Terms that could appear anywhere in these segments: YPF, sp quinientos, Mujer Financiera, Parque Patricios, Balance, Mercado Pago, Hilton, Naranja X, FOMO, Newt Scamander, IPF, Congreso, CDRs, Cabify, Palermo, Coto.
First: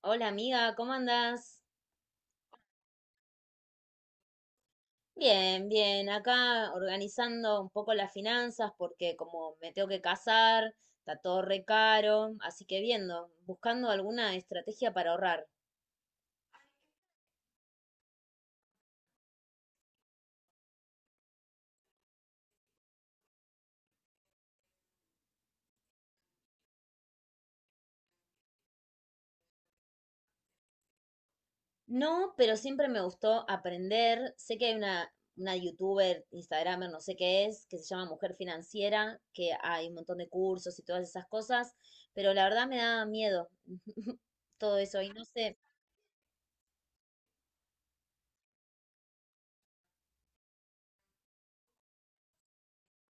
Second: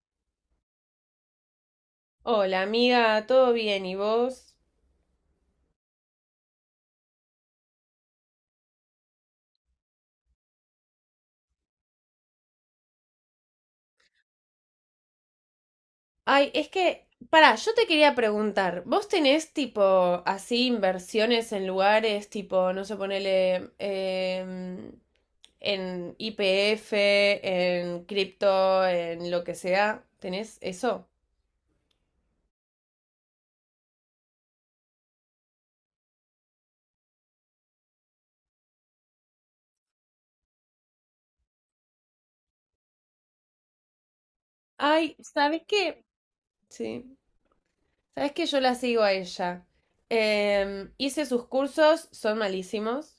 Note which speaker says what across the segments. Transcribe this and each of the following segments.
Speaker 1: Hola amiga, ¿cómo andás?
Speaker 2: Hola, amiga, ¿todo bien? ¿Y vos?
Speaker 1: Bien, bien, acá organizando un poco las finanzas porque como me tengo que casar, está todo re caro, así que viendo, buscando alguna estrategia para ahorrar.
Speaker 2: Ay, es que, pará, yo te quería preguntar, ¿vos tenés tipo así inversiones en lugares tipo, no sé, ponele en IPF, en cripto, en lo que sea? ¿Tenés eso?
Speaker 1: No, pero siempre me gustó aprender. Sé que hay una youtuber, instagramer, no sé qué es, que se llama Mujer Financiera, que hay un montón de cursos y todas esas cosas, pero la verdad me da miedo todo eso y
Speaker 2: Ay,
Speaker 1: no sé.
Speaker 2: ¿sabes qué? Sí, ¿sabes qué? Yo la sigo a ella. Hice sus cursos, son malísimos.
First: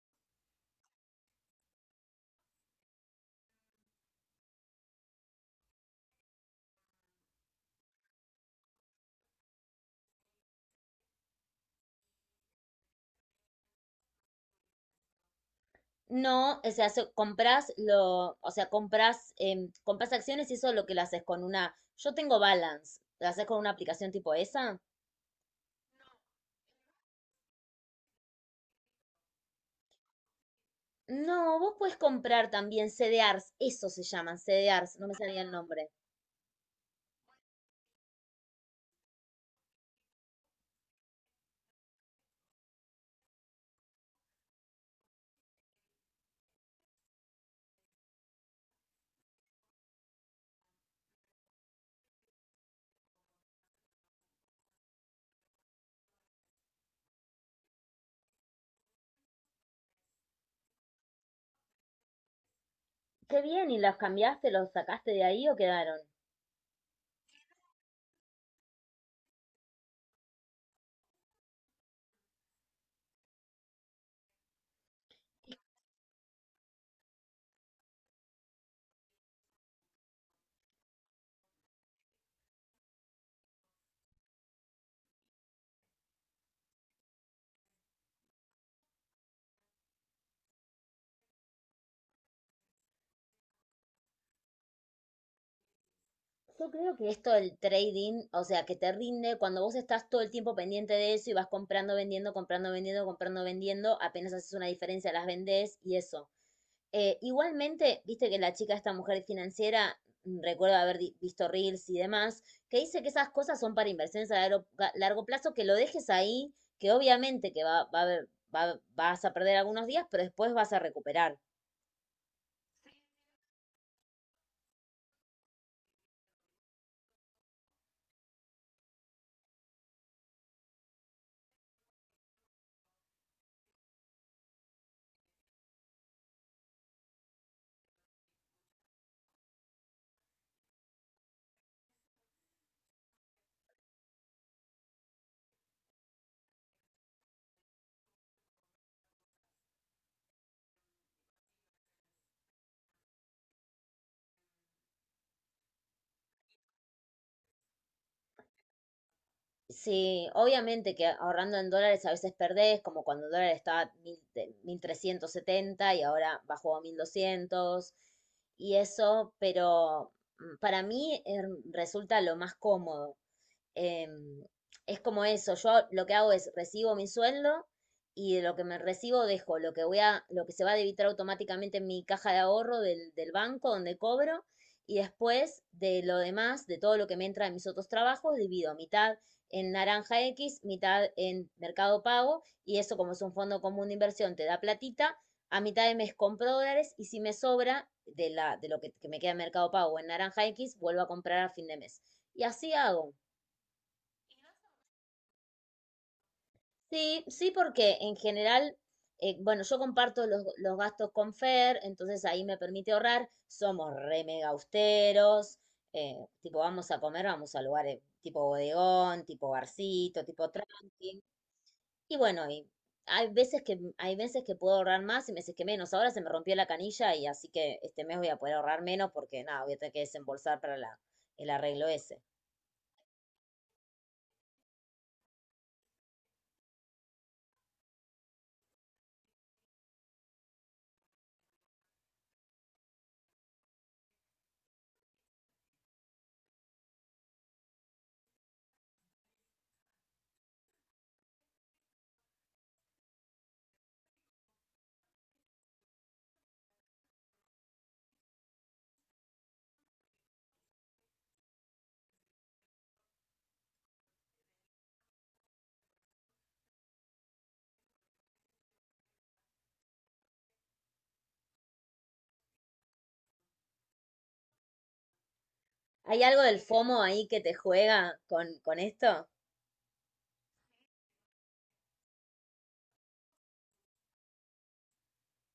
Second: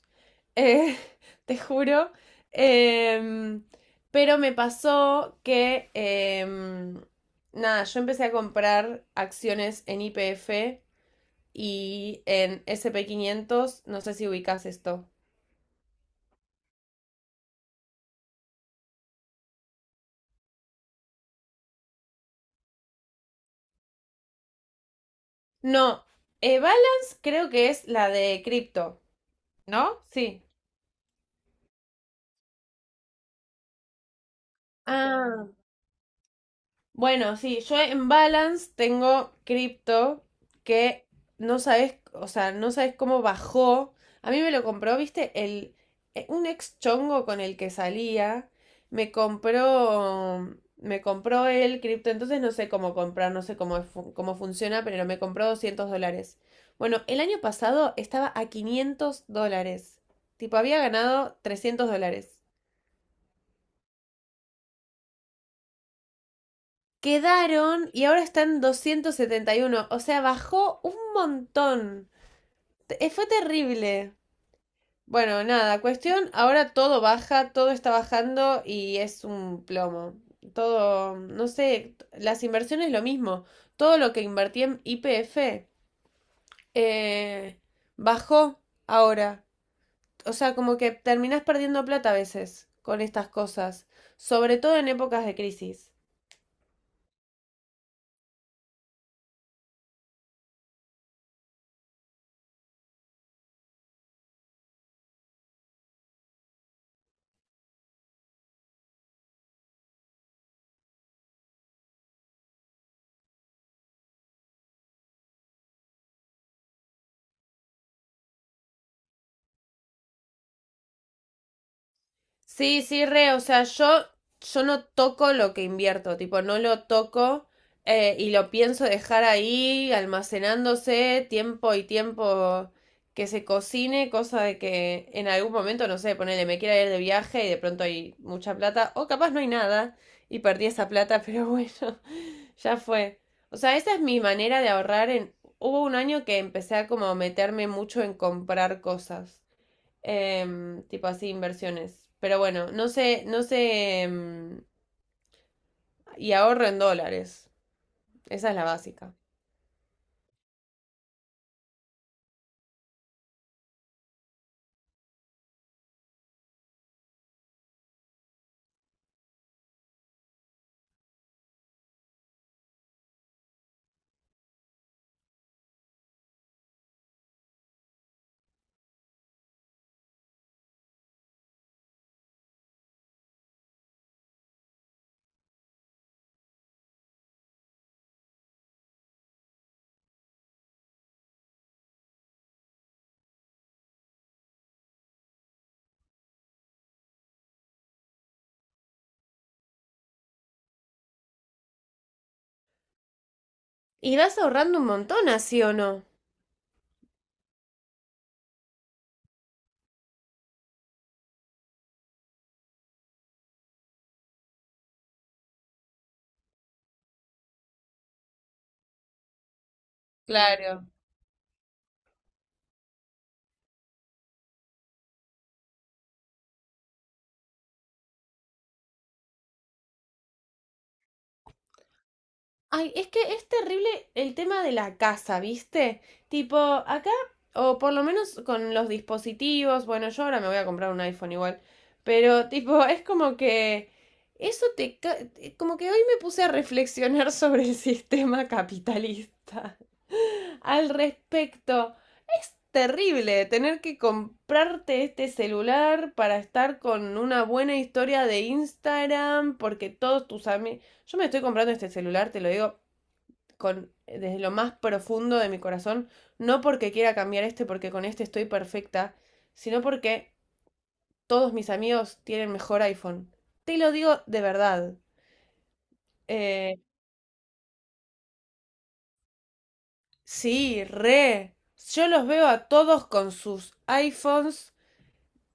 Speaker 2: eh, Te juro. Em, pero me pasó que, nada, yo empecé a comprar acciones en YPF y en S&P 500, no sé si ubicas esto.
Speaker 1: No, o sea, compras, compras acciones y eso es lo que lo haces con una. Yo tengo Balance, ¿lo haces con una aplicación tipo esa?
Speaker 2: No, Balance creo que es la de cripto, ¿no? Sí.
Speaker 1: No, vos puedes comprar también CDRs, eso se llaman, CDRs, no me salía
Speaker 2: Ah.
Speaker 1: el nombre.
Speaker 2: Bueno, sí, yo en Balance tengo cripto que no sabes, o sea, no sabes cómo bajó. A mí me lo compró, viste, un ex chongo con el que salía, me compró el cripto, entonces no sé cómo comprar, no sé cómo, cómo funciona, pero me compró $200. Bueno, el año pasado estaba a $500. Tipo, había ganado $300.
Speaker 1: Qué bien, ¿y los cambiaste, los sacaste de ahí o quedaron?
Speaker 2: Quedaron y ahora están 271. O sea, bajó un montón. Fue terrible. Bueno, nada, cuestión, ahora todo baja, todo está bajando y es un plomo. Todo, no sé, las inversiones lo mismo. Todo lo que invertí en YPF eh, bajó ahora. O sea, como que terminás perdiendo plata a veces con estas cosas, sobre todo en épocas de crisis.
Speaker 1: Yo creo que esto del trading, o sea, que te rinde cuando vos estás todo el tiempo pendiente de eso y vas comprando, vendiendo, comprando, vendiendo, comprando, vendiendo, apenas haces una diferencia, las vendés y eso. Igualmente, viste que la chica, esta mujer financiera, recuerdo haber visto reels y demás, que dice que esas cosas son para inversiones a largo, largo plazo, que lo dejes ahí, que obviamente que va a haber, vas a perder algunos días, pero después vas a recuperar.
Speaker 2: Sí, sí, re, o sea, yo no toco lo que invierto, tipo, no lo toco y lo pienso dejar ahí almacenándose tiempo y tiempo que se cocine, cosa de que en algún momento, no sé, ponele, me quiera ir de viaje y de pronto hay mucha plata, o capaz no hay nada y perdí esa plata, pero bueno, ya fue. O sea, esa es mi manera de ahorrar en. Hubo un año que empecé a como meterme mucho en comprar cosas. Tipo así, inversiones. Pero bueno, no sé, no sé. Y ahorro en dólares. Esa es la básica.
Speaker 1: Sí, obviamente que ahorrando en dólares a veces perdés, como cuando el dólar estaba a 1000 1370 y ahora bajó a 1200 y eso, pero para mí resulta lo más cómodo. Em, es como eso, yo lo que hago es recibo mi sueldo y de lo que me recibo dejo lo que lo que se va a debitar automáticamente en mi caja de ahorro del banco donde cobro y después de lo demás, de todo lo que me entra de mis otros trabajos, divido mitad en Naranja X, mitad en Mercado Pago y eso como es un fondo común de inversión te da platita, a mitad de mes compro dólares y si me sobra de, la, de lo que me queda en Mercado Pago en Naranja X, vuelvo a comprar a fin de mes. Y así hago.
Speaker 2: ¿Y vas ahorrando un montón, así o no?
Speaker 1: Sí, sí, porque en general, bueno, yo comparto los gastos con Fer, entonces ahí me permite ahorrar. Somos re mega austeros, eh, tipo vamos a comer, vamos a lugares tipo bodegón, tipo barcito, tipo
Speaker 2: Claro.
Speaker 1: tranqui. Y bueno, y hay veces que puedo ahorrar más y meses que menos. Ahora se me rompió la canilla y así que este mes voy a poder ahorrar menos porque nada, voy a tener que desembolsar para el arreglo ese.
Speaker 2: Ay, es que es terrible el tema de la casa, ¿viste? Tipo, acá, o por lo menos con los dispositivos, bueno, yo ahora me voy a comprar un iPhone igual, pero tipo, es como que eso Como que hoy me puse a reflexionar sobre el sistema capitalista al respecto. Es terrible tener que comprarte este celular para estar con una buena historia de Instagram, porque todos tus amigos. Yo me estoy comprando este celular, te lo digo desde lo más profundo de mi corazón, no porque quiera cambiar este, porque con este estoy perfecta, sino porque todos mis amigos tienen mejor iPhone. Te lo digo de verdad.
Speaker 1: ¿Hay algo del
Speaker 2: Eh,
Speaker 1: FOMO ahí que te juega con esto?
Speaker 2: sí, re. Yo los veo a todos con sus iPhones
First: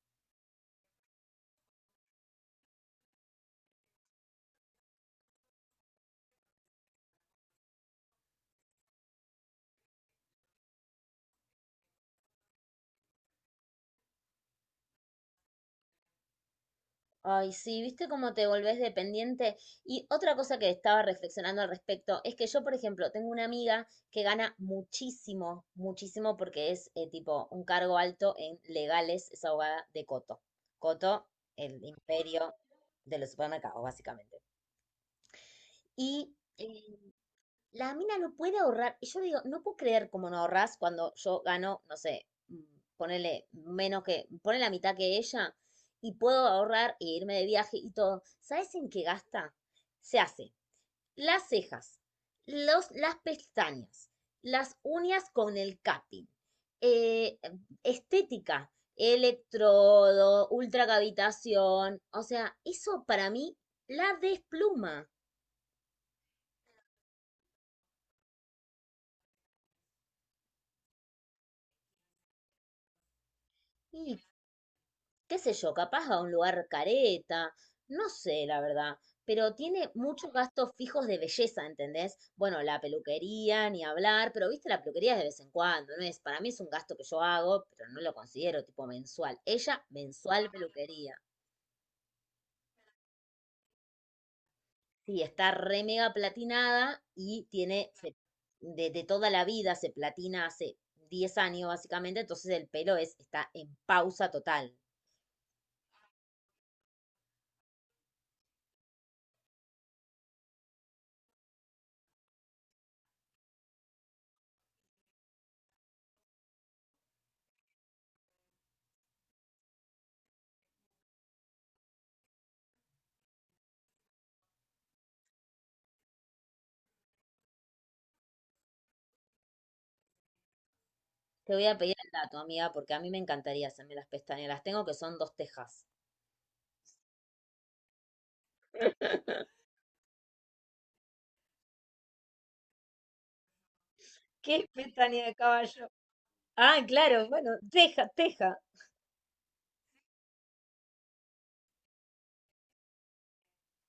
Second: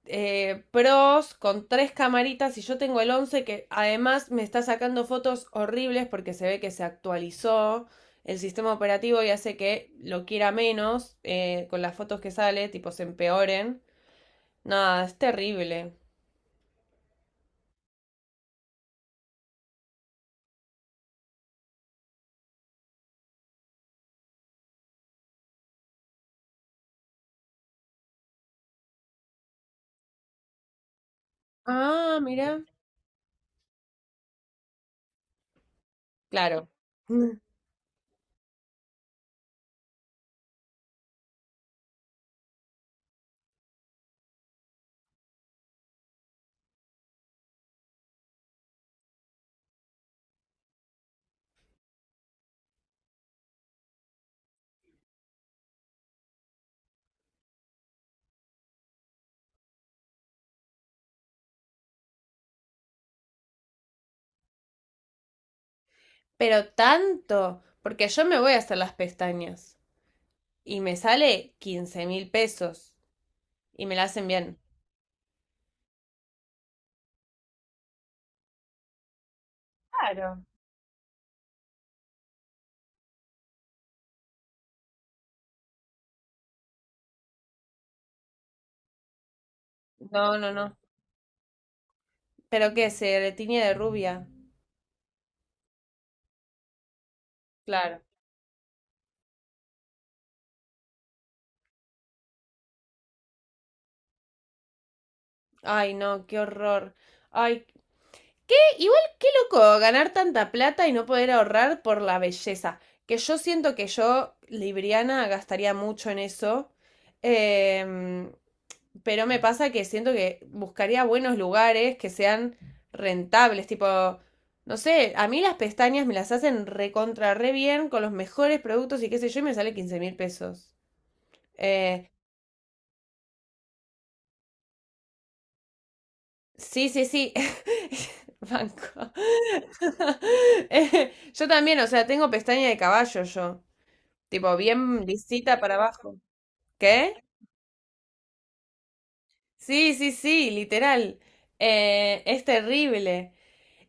Speaker 2: pros con tres camaritas y yo tengo el 11 que además me está sacando fotos horribles porque se ve que se actualizó el sistema operativo y hace que lo quiera menos con las fotos que sale, tipo se empeoren. Nada, es terrible.
Speaker 1: Ay, sí, viste cómo te volvés dependiente. Y otra cosa que estaba reflexionando al respecto es que yo, por ejemplo, tengo una amiga que gana muchísimo, muchísimo porque es tipo un cargo alto en legales, es abogada de Coto. Coto, el
Speaker 2: Ah,
Speaker 1: imperio
Speaker 2: mira.
Speaker 1: de los supermercados, básicamente. Y
Speaker 2: Claro. Mm.
Speaker 1: la mina no puede ahorrar. Y yo digo, no puedo creer cómo no ahorras cuando yo gano, no sé, ponele menos que, ponele la mitad que ella y puedo ahorrar e irme de viaje y todo. ¿Sabes en qué gasta? Se hace las cejas, las pestañas, las uñas con el cutting, eh, estética, electrodo, ultracavitación. O sea, eso para mí la despluma.
Speaker 2: Pero tanto, porque yo me voy a hacer las pestañas y me sale 15.000 pesos y me la
Speaker 1: Y
Speaker 2: hacen bien.
Speaker 1: qué sé yo, capaz a un lugar careta, no sé, la verdad, pero tiene muchos
Speaker 2: Claro.
Speaker 1: gastos fijos de belleza, ¿entendés? Bueno, la peluquería, ni hablar, pero viste, la peluquería es de vez en cuando, ¿no es? Para mí es un gasto que yo hago, pero no lo considero tipo mensual. Ella,
Speaker 2: No,
Speaker 1: mensual
Speaker 2: no, no.
Speaker 1: peluquería.
Speaker 2: ¿Pero qué? ¿Se tiñe de rubia?
Speaker 1: Sí, está re mega platinada y tiene
Speaker 2: Claro.
Speaker 1: de toda la vida, se platina hace 10 años básicamente, entonces el pelo es, está en pausa total.
Speaker 2: Ay, no, qué horror. Ay, igual loco, ganar tanta plata y no poder ahorrar por la belleza. Que yo siento que yo, Libriana, gastaría mucho en eso. Em, pero me pasa que siento que buscaría buenos lugares que sean rentables. Tipo, no sé, a mí las pestañas me las hacen recontra re bien con los mejores productos y qué sé yo, y me sale 15.000 pesos.
Speaker 1: Te voy a pedir
Speaker 2: Eh,
Speaker 1: el dato, amiga, porque a mí me encantaría hacerme las pestañas. Las tengo que son dos tejas.
Speaker 2: Sí, sí, sí. Banco. Yo también, o sea, tengo pestaña de caballo yo.
Speaker 1: ¿Qué
Speaker 2: Tipo,
Speaker 1: es
Speaker 2: bien
Speaker 1: pestaña de
Speaker 2: lisita para
Speaker 1: caballo?
Speaker 2: abajo.
Speaker 1: Ah,
Speaker 2: ¿Qué?
Speaker 1: claro, bueno, teja, teja.
Speaker 2: Sí, sí, sí, literal. Es terrible.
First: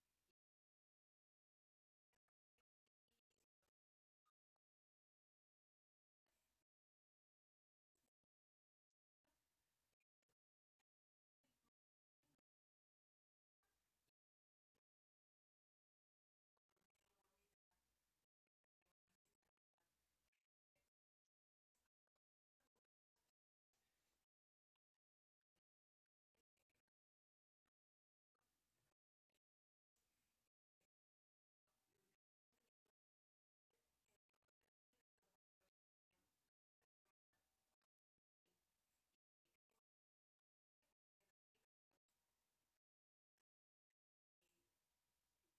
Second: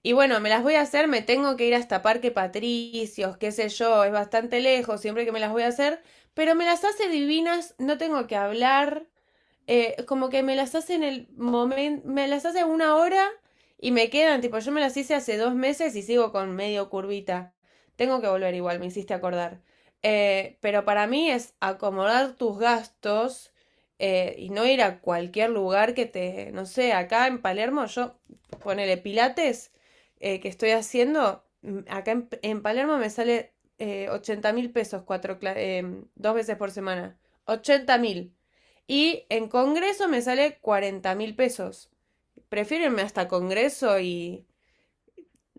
Speaker 2: Y bueno, me las voy a hacer, me tengo que ir hasta Parque Patricios, qué sé yo, es bastante lejos siempre que me las voy a hacer, pero me las hace divinas, no tengo que hablar. Como que me las hace en el momento, me las hace 1 hora y me quedan, tipo, yo me las hice hace 2 meses y sigo con medio curvita. Tengo que volver igual, me hiciste acordar. Pero para mí es acomodar tus gastos y no ir a cualquier lugar que te, no sé, acá en Palermo, yo ponele pilates que estoy haciendo, acá en Palermo me sale 80.000 pesos cuatro, 2 veces por semana. 80.000. Y en Congreso me sale 40.000 pesos. Prefiero irme hasta Congreso y,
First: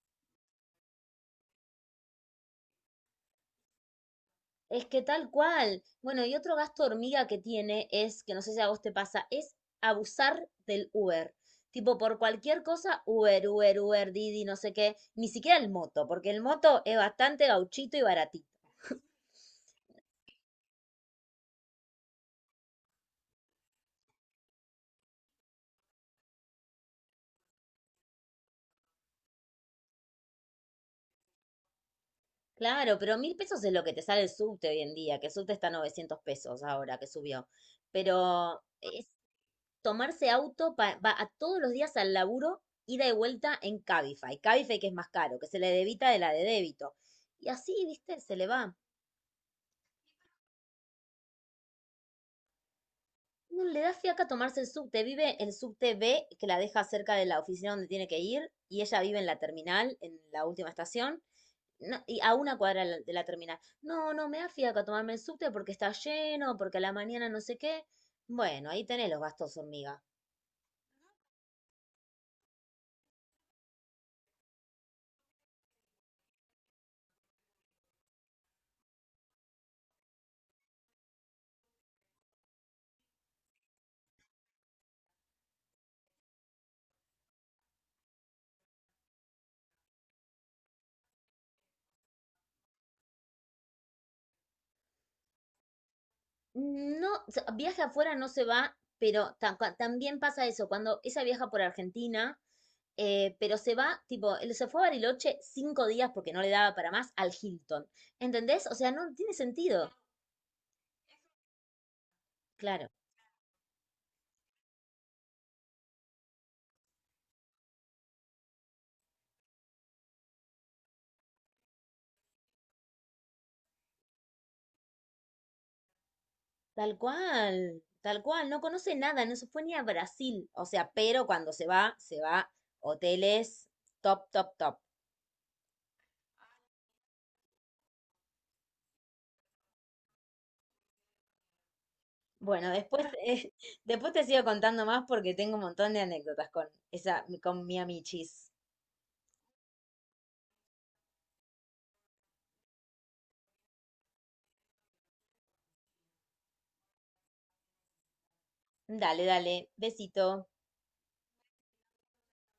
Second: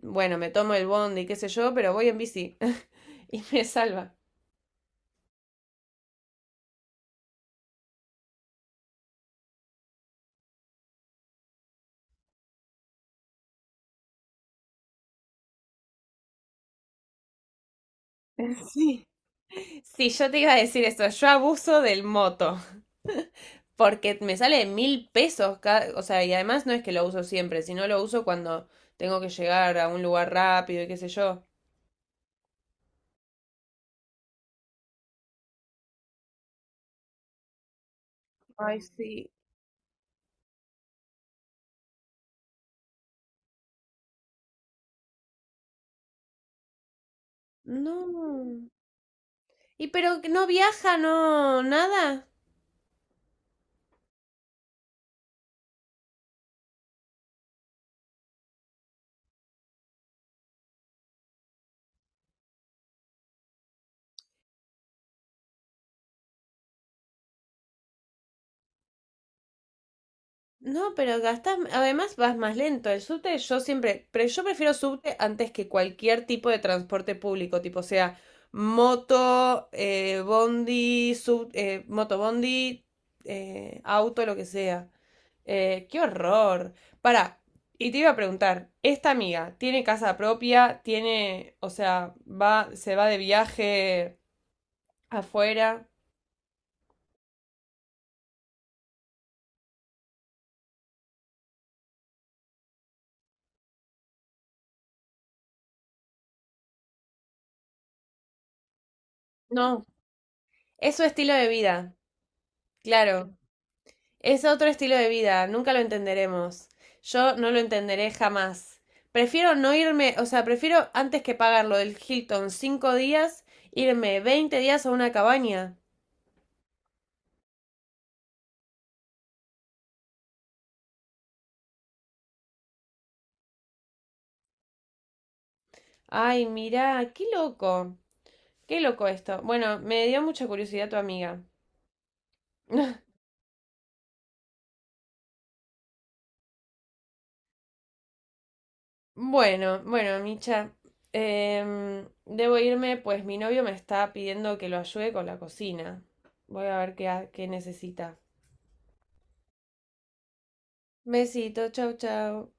Speaker 2: bueno, me tomo el bondi, qué sé yo, pero voy en bici y me salva.
Speaker 1: Es que tal cual. Bueno, y otro gasto hormiga que tiene es, que no sé si a vos te pasa, es abusar del Uber. Tipo, por cualquier cosa, Uber, Uber, Uber, Didi, no sé qué. Ni siquiera el moto, porque el moto es bastante gauchito y baratito.
Speaker 2: Sí. Sí, yo te iba a decir eso, yo abuso del moto, porque me sale 1.000 pesos, o sea, y además no es que lo uso siempre, sino lo uso cuando tengo que llegar a un lugar rápido y qué sé yo.
Speaker 1: Claro, pero 1000 pesos es lo que te sale el subte hoy en día, que el subte está a 900 pesos ahora que subió. Pero
Speaker 2: Ay,
Speaker 1: es
Speaker 2: sí.
Speaker 1: tomarse auto va a todos los días al laburo, ida y vuelta en Cabify. Cabify que es más caro, que se le debita de la de débito. Y así, viste, se le
Speaker 2: No.
Speaker 1: va.
Speaker 2: ¿Y pero que no viaja, no, nada?
Speaker 1: No le da fiaca tomarse el subte. Vive el subte B, que la deja cerca de la oficina donde tiene que ir, y ella vive en la terminal, en la última estación. No, y a una cuadra de la terminal. No, no, me da fiaca tomarme el subte porque está lleno, porque a la mañana no sé qué. Bueno, ahí tenés los gastos hormiga.
Speaker 2: No, pero gastas, además vas más lento. El subte yo siempre, pero yo prefiero subte antes que cualquier tipo de transporte público, tipo sea moto, bondi, moto bondi, auto, lo que sea. Qué horror. Para, y te iba a preguntar, ¿esta amiga tiene casa propia? ¿Tiene, o sea, se va de viaje afuera?
Speaker 1: No, o sea, viaje afuera no se va, pero también pasa eso, cuando ella viaja por Argentina, pero se va, tipo, él se fue a Bariloche 5 días porque no le daba para más al Hilton. ¿Entendés? O sea, no tiene
Speaker 2: No,
Speaker 1: sentido.
Speaker 2: es su estilo de vida,
Speaker 1: Claro.
Speaker 2: claro. Es otro estilo de vida, nunca lo entenderemos. Yo no lo entenderé jamás. Prefiero no irme, o sea, prefiero antes que pagar lo del Hilton 5 días, irme 20 días a una cabaña.
Speaker 1: Tal cual, no conoce nada, no se fue ni a Brasil. O sea, pero cuando se va hoteles top, top, top.
Speaker 2: Ay, mirá, qué loco. Qué loco esto. Bueno, me dio mucha curiosidad tu amiga.
Speaker 1: Bueno, después, después te sigo contando más porque tengo un montón de anécdotas con esa, con mi amichis.
Speaker 2: Bueno, bueno, Micha. Debo irme, pues mi novio me está pidiendo que lo ayude con la cocina. Voy a ver qué necesita.
Speaker 1: Dale, dale, besito.
Speaker 2: Besito, chau, chau.